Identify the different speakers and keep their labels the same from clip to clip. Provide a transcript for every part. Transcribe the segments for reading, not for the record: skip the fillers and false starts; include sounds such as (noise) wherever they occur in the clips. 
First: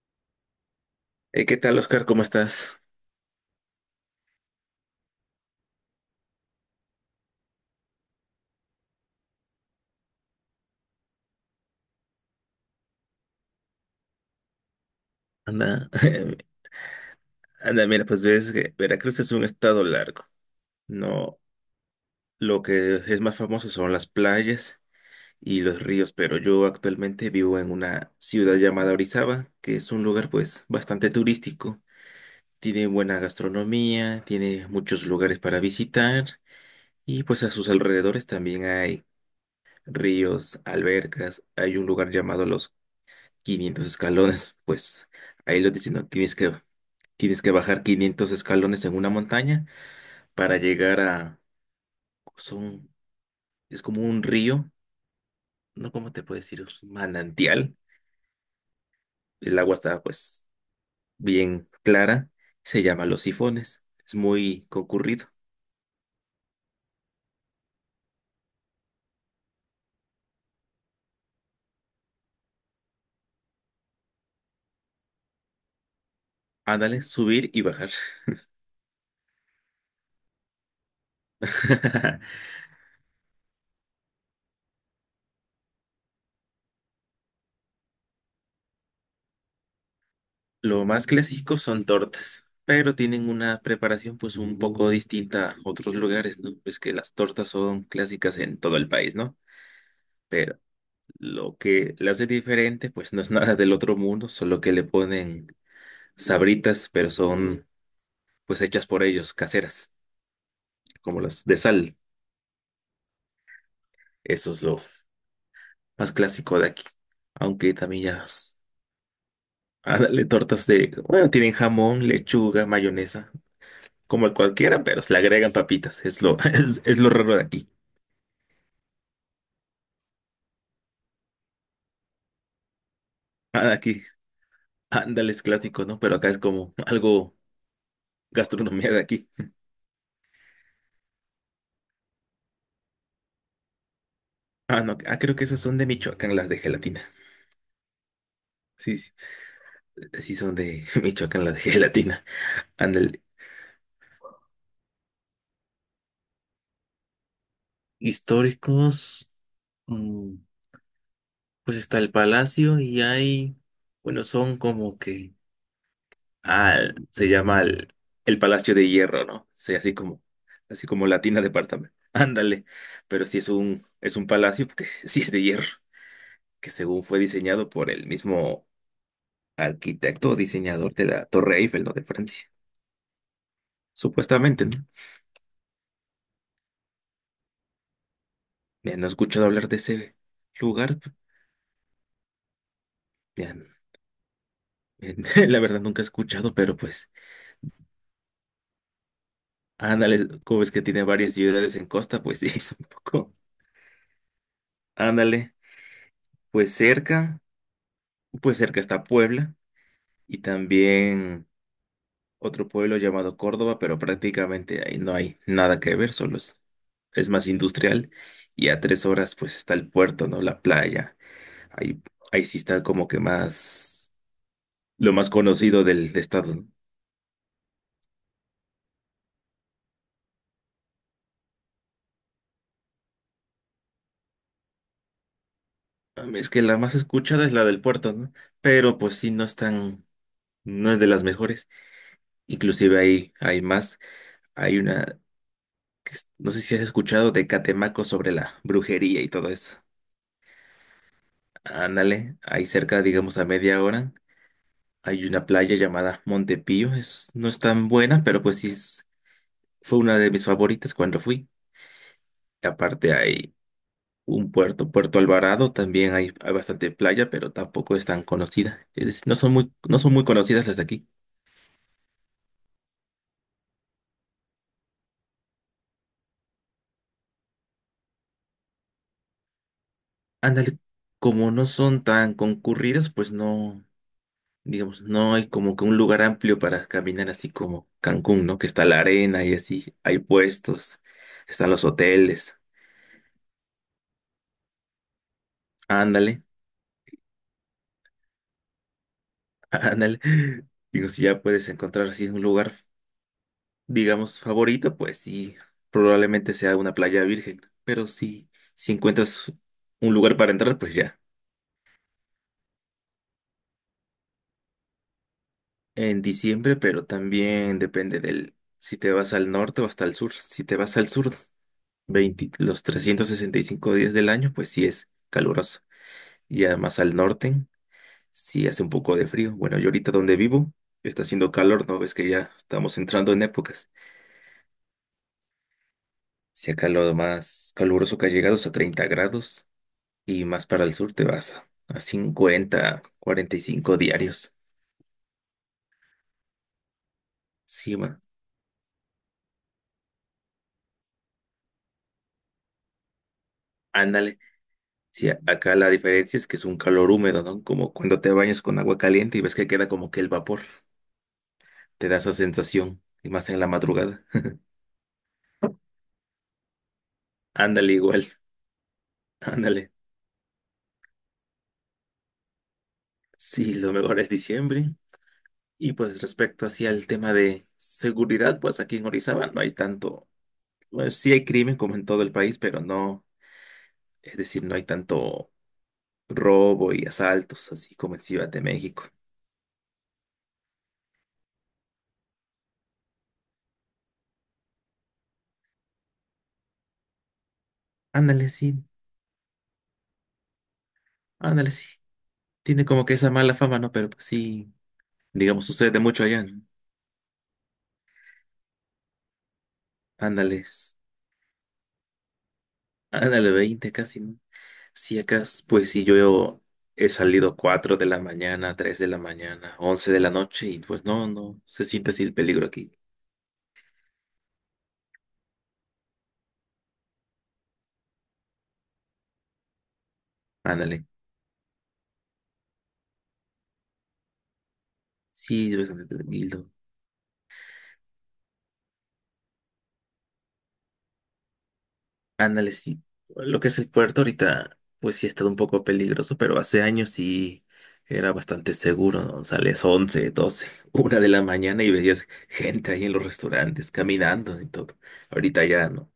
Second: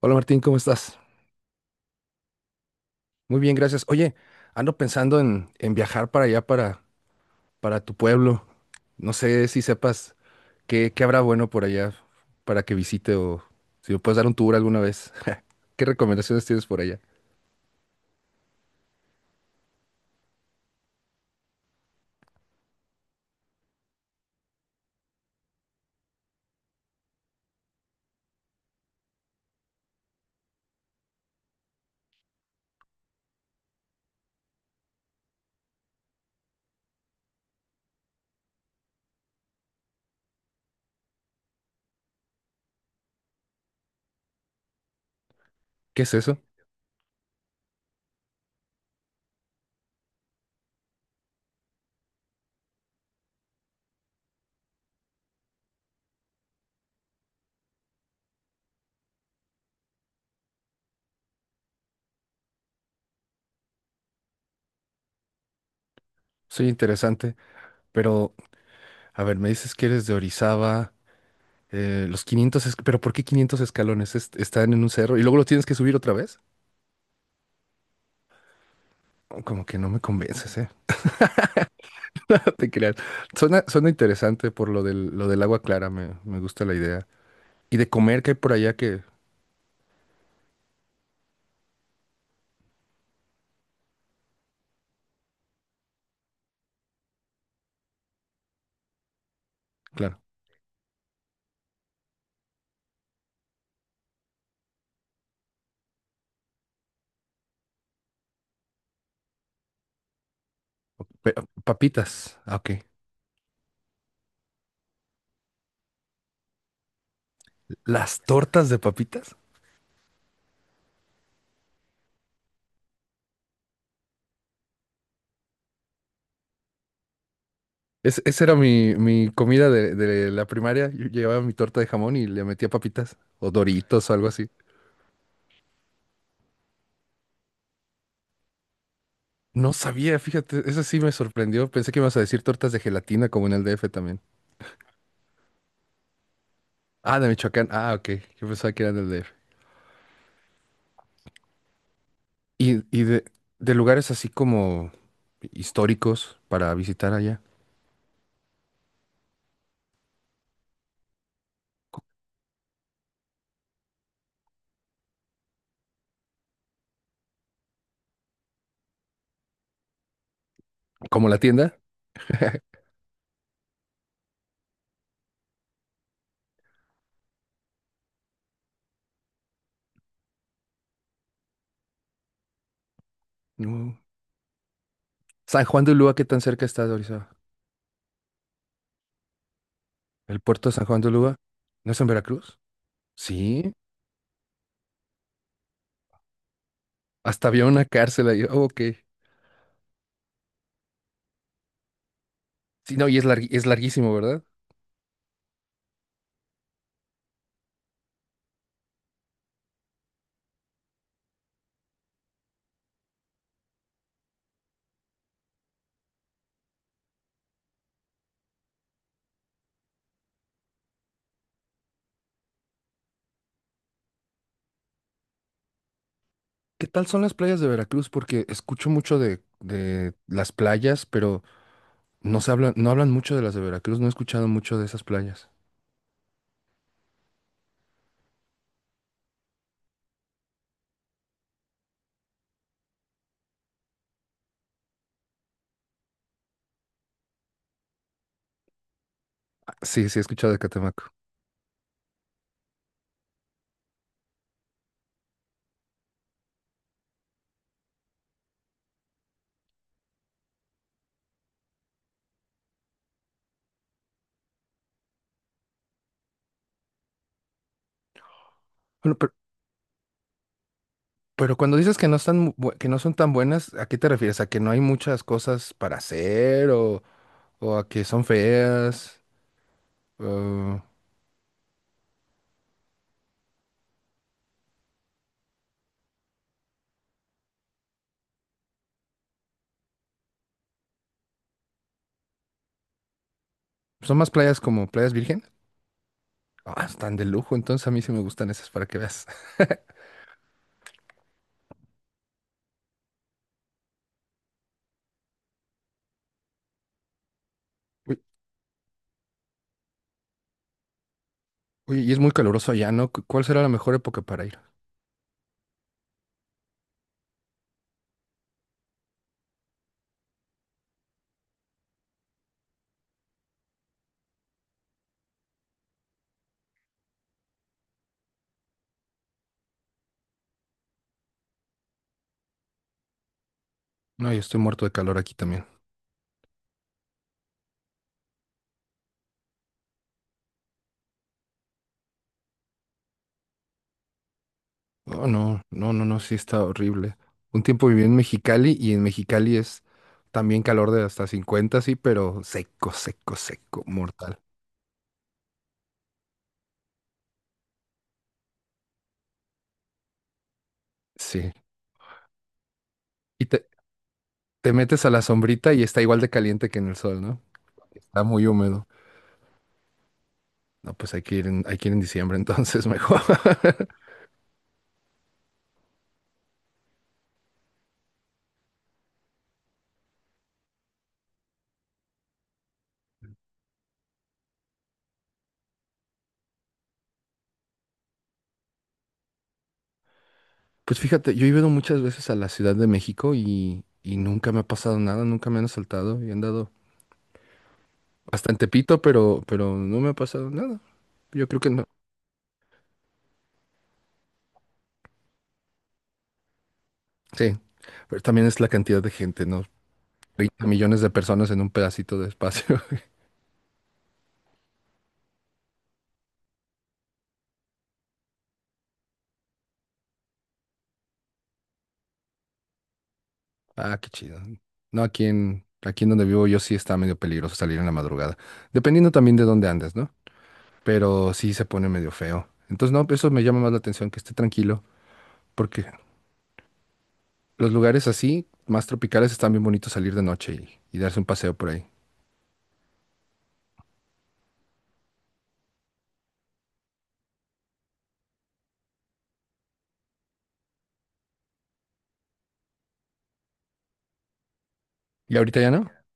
Speaker 1: Hola Martín, ¿cómo estás?
Speaker 2: ¿Qué tal, Oscar? ¿Cómo estás?
Speaker 1: Muy bien, gracias. Oye, ando pensando en viajar para allá, para tu pueblo. No sé si sepas qué habrá bueno por allá para que visite o si me puedes dar un tour alguna vez. (laughs) ¿Qué
Speaker 2: Anda,
Speaker 1: recomendaciones
Speaker 2: (laughs)
Speaker 1: tienes por allá?
Speaker 2: anda, mira, pues ves que Veracruz es un estado largo. No, lo que es más famoso son las playas y los ríos, pero yo actualmente vivo en una ciudad llamada Orizaba, que es un lugar pues bastante turístico. Tiene buena gastronomía, tiene muchos lugares para visitar y pues a sus alrededores también hay ríos, albercas, hay un lugar llamado Los 500 Escalones, pues ahí lo dicen,
Speaker 1: ¿Qué
Speaker 2: no
Speaker 1: es
Speaker 2: tienes
Speaker 1: eso?
Speaker 2: que Tienes que bajar 500 escalones en una montaña para llegar a... Son, es como un río, ¿no? ¿Cómo te puedo decir? Es un manantial. El agua está pues bien clara. Se llama Los Sifones. Es muy concurrido.
Speaker 1: Soy interesante, pero a ver, me dices que eres de Orizaba, los 500, pero ¿por qué 500 escalones? Están en un cerro y luego lo tienes que subir otra vez.
Speaker 2: Ándale, subir y bajar.
Speaker 1: Como que no me convences, ¿eh?
Speaker 2: (laughs)
Speaker 1: (laughs) No te creas. Suena interesante por lo del agua clara, me gusta la idea. Y de comer que hay por allá que,
Speaker 2: Lo más clásico son tortas, pero tienen una preparación pues un poco distinta a otros lugares, ¿no? Pues que las tortas son clásicas en todo el país, ¿no?
Speaker 1: claro,
Speaker 2: Pero lo que la hace diferente, pues no es nada del otro mundo, solo que le ponen sabritas, pero son pues hechas por ellos, caseras, como
Speaker 1: pe-
Speaker 2: las de sal.
Speaker 1: papitas. Ah, ok.
Speaker 2: Eso es lo más clásico de aquí. Aunque también
Speaker 1: Las
Speaker 2: ya
Speaker 1: tortas de papitas.
Speaker 2: dale tortas de, bueno, tienen jamón, lechuga, mayonesa, como cualquiera, pero se le agregan papitas. Es lo, (laughs) es lo raro de aquí.
Speaker 1: Esa era mi comida de la primaria. Yo llevaba mi torta de jamón y le metía papitas o
Speaker 2: Ah, de aquí,
Speaker 1: Doritos o algo así.
Speaker 2: ándale, es clásico, ¿no? Pero acá es como algo gastronomía de aquí.
Speaker 1: No sabía, fíjate, eso sí me sorprendió. Pensé que ibas a decir tortas de gelatina como en el DF también.
Speaker 2: Ah, no, creo que esas son de Michoacán, las de gelatina.
Speaker 1: Ah, de Michoacán. Ah, ok. Yo pensaba que eran
Speaker 2: Sí,
Speaker 1: del
Speaker 2: sí.
Speaker 1: DF.
Speaker 2: Sí, son de (laughs) Michoacán, la de (laughs) gelatina.
Speaker 1: Y, y
Speaker 2: Ándale.
Speaker 1: de, de lugares así como históricos para visitar allá.
Speaker 2: Históricos, mm, pues está el palacio y hay, bueno, son como que, ah, se llama el, El Palacio de Hierro, ¿no? Sí, así como
Speaker 1: Como la
Speaker 2: Latina
Speaker 1: tienda.
Speaker 2: Department. (laughs) Ándale. Pero sí es un palacio porque (laughs) sí es de hierro, que según fue diseñado por el mismo arquitecto o diseñador de la Torre Eiffel, ¿no? De Francia.
Speaker 1: No.
Speaker 2: Supuestamente, ¿no?
Speaker 1: San Juan de Ulúa, ¿qué tan cerca está de Orizaba?
Speaker 2: Ya no he escuchado hablar de ese
Speaker 1: ¿El puerto de San
Speaker 2: lugar.
Speaker 1: Juan de Ulúa? ¿No es en Veracruz?
Speaker 2: Ya,
Speaker 1: Sí.
Speaker 2: (laughs) la verdad nunca he escuchado, pero pues,
Speaker 1: Hasta había una cárcel ahí. Oh, ok.
Speaker 2: ándale, como ves que tiene varias ciudades en costa, pues (laughs) sí, es un
Speaker 1: Sí, no, y es
Speaker 2: poco.
Speaker 1: es larguísimo, ¿verdad?
Speaker 2: Ándale, pues cerca, pues cerca está Puebla y también otro pueblo llamado Córdoba, pero prácticamente ahí no hay nada que ver, solo es más industrial y a 3 horas pues está el puerto, ¿no? La playa, ahí, ahí sí está como que más, lo más conocido del estado,
Speaker 1: ¿Qué tal son las playas de Veracruz? Porque escucho mucho de las playas, pero no hablan mucho de las de Veracruz. No he escuchado mucho de esas playas.
Speaker 2: ¿no? Es que la más escuchada es la del puerto, ¿no? Pero pues sí, no es de las mejores. Inclusive hay más. Hay una, no sé si has escuchado de Catemaco sobre la brujería y todo
Speaker 1: Ah,
Speaker 2: eso.
Speaker 1: sí, sí, he escuchado de Catemaco.
Speaker 2: Ándale, ahí cerca, digamos a media hora, hay una playa llamada Montepío. No es tan buena, pero pues fue una de mis favoritas cuando fui. Aparte hay un puerto, Puerto Alvarado, también hay bastante playa, pero tampoco es tan conocida. Es
Speaker 1: Bueno,
Speaker 2: decir,
Speaker 1: pero,
Speaker 2: no son muy conocidas las de aquí.
Speaker 1: pero cuando dices que no están, que no son tan buenas, ¿a qué te refieres? ¿A que no hay muchas cosas para hacer o a que son feas?
Speaker 2: Ándale,
Speaker 1: O-
Speaker 2: como no son tan concurridas, pues no. Digamos, no hay como que un lugar amplio para caminar así como Cancún, ¿no? Que está la arena y así, hay puestos, están los hoteles,
Speaker 1: ¿Son más playas como playas virgen?
Speaker 2: ándale,
Speaker 1: Ah, están de lujo, entonces a mí sí me gustan esas para que veas.
Speaker 2: (laughs) ándale. Digo, si ya puedes encontrar así un lugar, digamos, favorito, pues sí, probablemente sea una playa virgen, pero
Speaker 1: (laughs) Uy,
Speaker 2: sí, si encuentras un lugar para entrar, pues ya.
Speaker 1: oye, y es muy caluroso allá, ¿no? ¿Cuál será la mejor época para ir?
Speaker 2: En diciembre, pero también depende del, si te vas al norte o hasta el sur. Si te vas al sur, 20 los 365 días del año, pues sí es caluroso. Y además al norte sí hace un poco de frío. Bueno, yo ahorita donde vivo está haciendo calor, ¿no? Ves que ya estamos entrando en épocas.
Speaker 1: No, yo estoy muerto de calor aquí también.
Speaker 2: Si acá lo más caluroso que ha llegado es a 30 grados y más para el sur te vas a 50, 45 diarios.
Speaker 1: Oh, no, no, no, no, sí está horrible. Un tiempo
Speaker 2: Sí,
Speaker 1: viví en
Speaker 2: man,
Speaker 1: Mexicali y en Mexicali es también calor de hasta 50, sí, pero seco, seco, seco, mortal.
Speaker 2: ándale. Sí, acá la diferencia es que es un calor húmedo, ¿no? Como cuando te bañas con agua caliente y ves que queda como que el vapor.
Speaker 1: Sí.
Speaker 2: Te da esa sensación, y
Speaker 1: Y
Speaker 2: más en
Speaker 1: te,
Speaker 2: la madrugada.
Speaker 1: te metes a la sombrita y está igual de caliente que en el sol, ¿no?
Speaker 2: (laughs) Ándale
Speaker 1: Está
Speaker 2: igual,
Speaker 1: muy húmedo.
Speaker 2: ándale.
Speaker 1: No, pues hay que hay que ir en diciembre entonces (laughs) mejor.
Speaker 2: Sí, lo mejor es diciembre. Y pues respecto hacia el tema de seguridad, pues aquí en Orizaba no hay tanto, pues sí hay crimen como en todo el país, pero no, es decir, no hay tanto robo y asaltos así como en Ciudad de México.
Speaker 1: Pues fíjate, yo he ido muchas veces a la Ciudad de México y nunca me ha pasado nada, nunca me han asaltado y he andado
Speaker 2: Ándale,
Speaker 1: hasta en
Speaker 2: sí,
Speaker 1: Tepito, pero no me ha pasado nada. Yo creo que
Speaker 2: ándale,
Speaker 1: no.
Speaker 2: sí. Tiene como que esa mala fama, ¿no? Pero pues sí, digamos, sucede mucho allá, ¿no?
Speaker 1: Sí, pero también es la cantidad de gente, ¿no?
Speaker 2: Ándale,
Speaker 1: 30 millones de personas en un pedacito de espacio. (laughs)
Speaker 2: ándale, 20 casi, ¿no? Sí, acá, pues sí, yo he salido 4 de la mañana, 3 de la mañana, 11 de la noche y pues no, no, se siente así el peligro aquí.
Speaker 1: Ah, qué chido. No, aquí en donde vivo yo sí está medio peligroso salir en la madrugada, dependiendo también de dónde andes, ¿no?
Speaker 2: Ándale.
Speaker 1: Pero sí se pone medio feo. Entonces, no, eso me llama más la atención, que esté tranquilo,
Speaker 2: Sí, es
Speaker 1: porque
Speaker 2: bastante tranquilo.
Speaker 1: los lugares así, más tropicales, están bien bonitos salir de noche y darse un paseo por ahí.
Speaker 2: Ándale, sí. Lo que es el puerto ahorita, pues sí ha estado un poco peligroso, pero hace años sí era bastante seguro, ¿no? Sales 11, 12, (laughs) 1 de la mañana y veías gente ahí en los restaurantes caminando y todo.
Speaker 1: ¿Y ahorita
Speaker 2: Ahorita
Speaker 1: ya
Speaker 2: ya
Speaker 1: no?
Speaker 2: no,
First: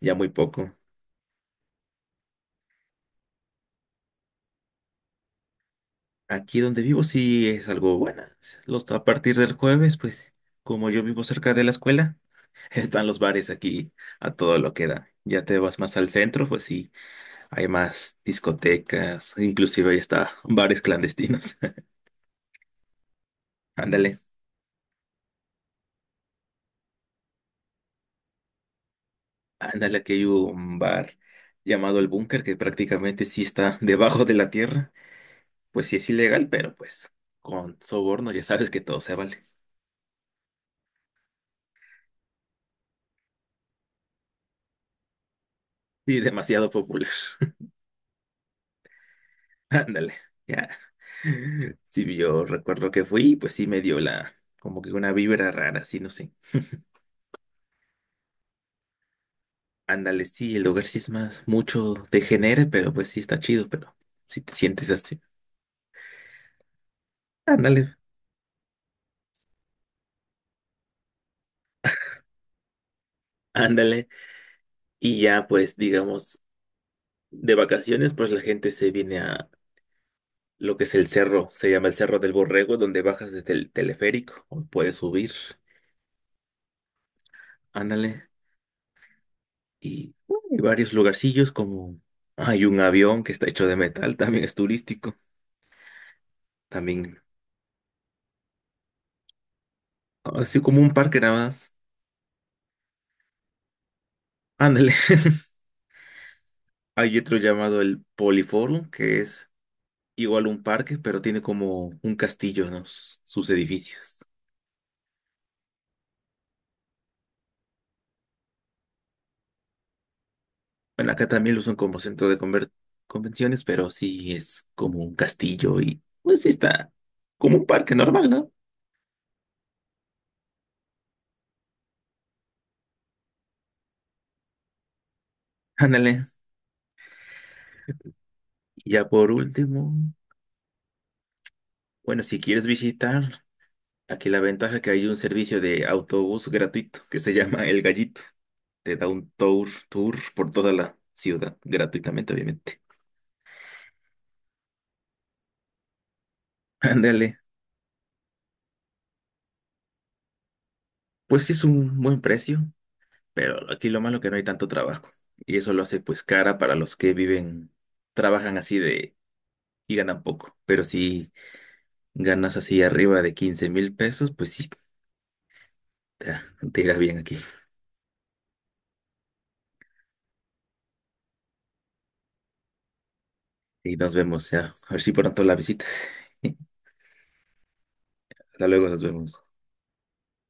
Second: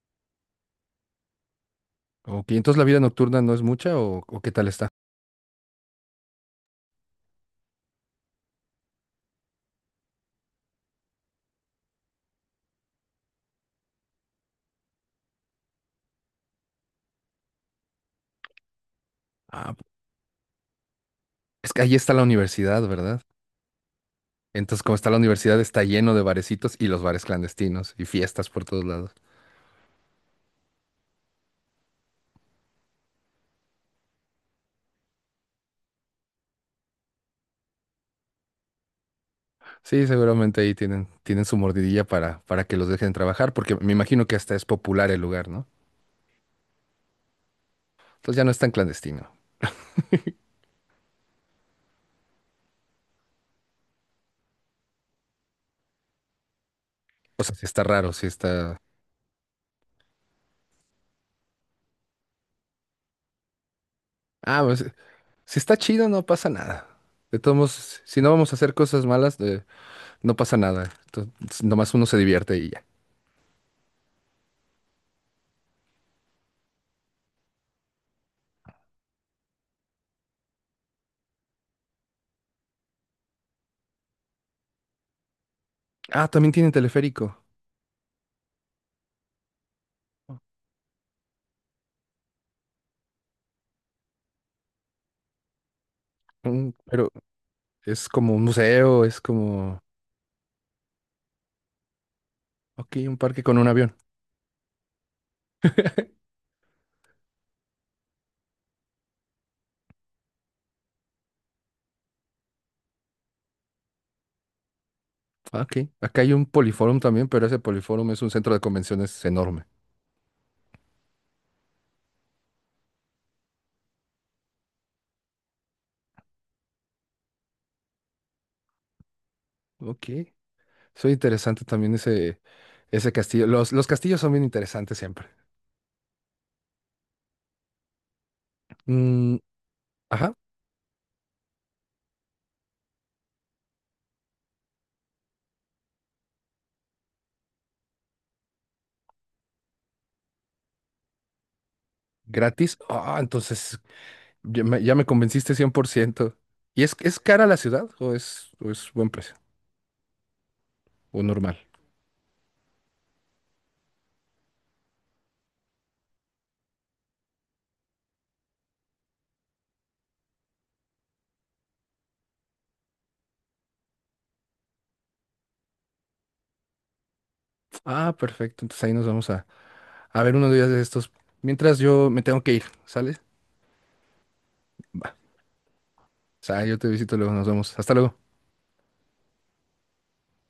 Speaker 2: ya muy poco.
Speaker 1: Ok, entonces la vida nocturna no es mucha o, ¿o qué tal está?
Speaker 2: Aquí donde vivo sí es algo buena. Los, a partir del jueves, pues como yo vivo cerca de la escuela, (laughs) están los bares aquí a todo lo que da. Ya te vas más al centro, pues sí. Hay más discotecas,
Speaker 1: Ah,
Speaker 2: inclusive hay hasta bares clandestinos.
Speaker 1: es que
Speaker 2: (laughs)
Speaker 1: ahí está la universidad, ¿verdad?
Speaker 2: Ándale,
Speaker 1: Entonces, como está la universidad, está lleno de barecitos y los bares clandestinos y fiestas por todos lados.
Speaker 2: ándale, aquí hay un bar llamado El Búnker que prácticamente sí está (laughs) debajo de la tierra. Pues sí es ilegal, pero pues con soborno ya sabes que todo se vale.
Speaker 1: Sí, seguramente ahí tienen su mordidilla para que los dejen trabajar, porque me imagino que hasta es popular el lugar, ¿no?
Speaker 2: Y demasiado popular.
Speaker 1: Entonces ya no es tan clandestino.
Speaker 2: (laughs) Ándale, ya. Sí, yo recuerdo que fui, pues sí me dio la, como que una vibra rara, sí, no sé.
Speaker 1: O sea, si está raro, si está...
Speaker 2: Ándale, sí, el lugar sí es más, mucho degenere, pero pues sí está chido, pero si te
Speaker 1: Ah, pues,
Speaker 2: sientes así.
Speaker 1: si está chido, no pasa nada. De todos
Speaker 2: Ándale,
Speaker 1: modos, si no vamos a hacer cosas malas, no pasa nada. Nomás uno se divierte y ya.
Speaker 2: ándale. Y ya, pues, digamos, de vacaciones, pues la gente se viene a lo que es el cerro, se llama el Cerro del Borrego, donde bajas desde el teleférico, o puedes subir,
Speaker 1: Ah, también tiene teleférico.
Speaker 2: ándale. Y hay varios lugarcillos, como hay un avión que está hecho de metal, también es turístico,
Speaker 1: Mm, pero
Speaker 2: también,
Speaker 1: es como un museo, es como,
Speaker 2: así como un parque nada más,
Speaker 1: ok, un parque con un avión.
Speaker 2: ándale. (laughs) Hay otro llamado el Poliforum, que es igual un parque, pero tiene como un castillo, ¿no? Sus edificios.
Speaker 1: Ah, ok, acá hay un poliforum también, pero ese poliforum es un centro de convenciones enorme.
Speaker 2: Bueno, acá también lo usan como centro de convenciones, pero sí es como un castillo y pues sí está como un parque normal, ¿no?
Speaker 1: Ok, soy interesante también ese castillo. Los castillos son bien interesantes siempre.
Speaker 2: Ándale. Y ya por
Speaker 1: Mm,
Speaker 2: último,
Speaker 1: ajá,
Speaker 2: bueno, si quieres visitar, aquí la ventaja es que hay un servicio de autobús gratuito que se (laughs) llama El Gallito. Te da un tour por toda la ciudad, gratuitamente,
Speaker 1: gratis.
Speaker 2: obviamente.
Speaker 1: Ah, entonces ya me convenciste cien por ciento. ¿Y es
Speaker 2: Ándale.
Speaker 1: cara la ciudad o es buen precio o
Speaker 2: Pues sí
Speaker 1: normal?
Speaker 2: es un buen precio, pero aquí lo malo que no hay tanto trabajo. Y eso lo hace pues cara para los que viven, trabajan así de y ganan poco. Pero si ganas así arriba de 15,000 pesos, pues sí, te, te irá bien aquí.
Speaker 1: Ah, perfecto, entonces ahí nos vamos a... A ver, unos días de estos. Mientras yo me tengo que ir, ¿sale?
Speaker 2: Y nos vemos ya. A ver si pronto la visitas.
Speaker 1: O sea,
Speaker 2: (laughs)
Speaker 1: yo te visito luego, nos vemos. Hasta luego.
Speaker 2: Hasta luego, nos vemos.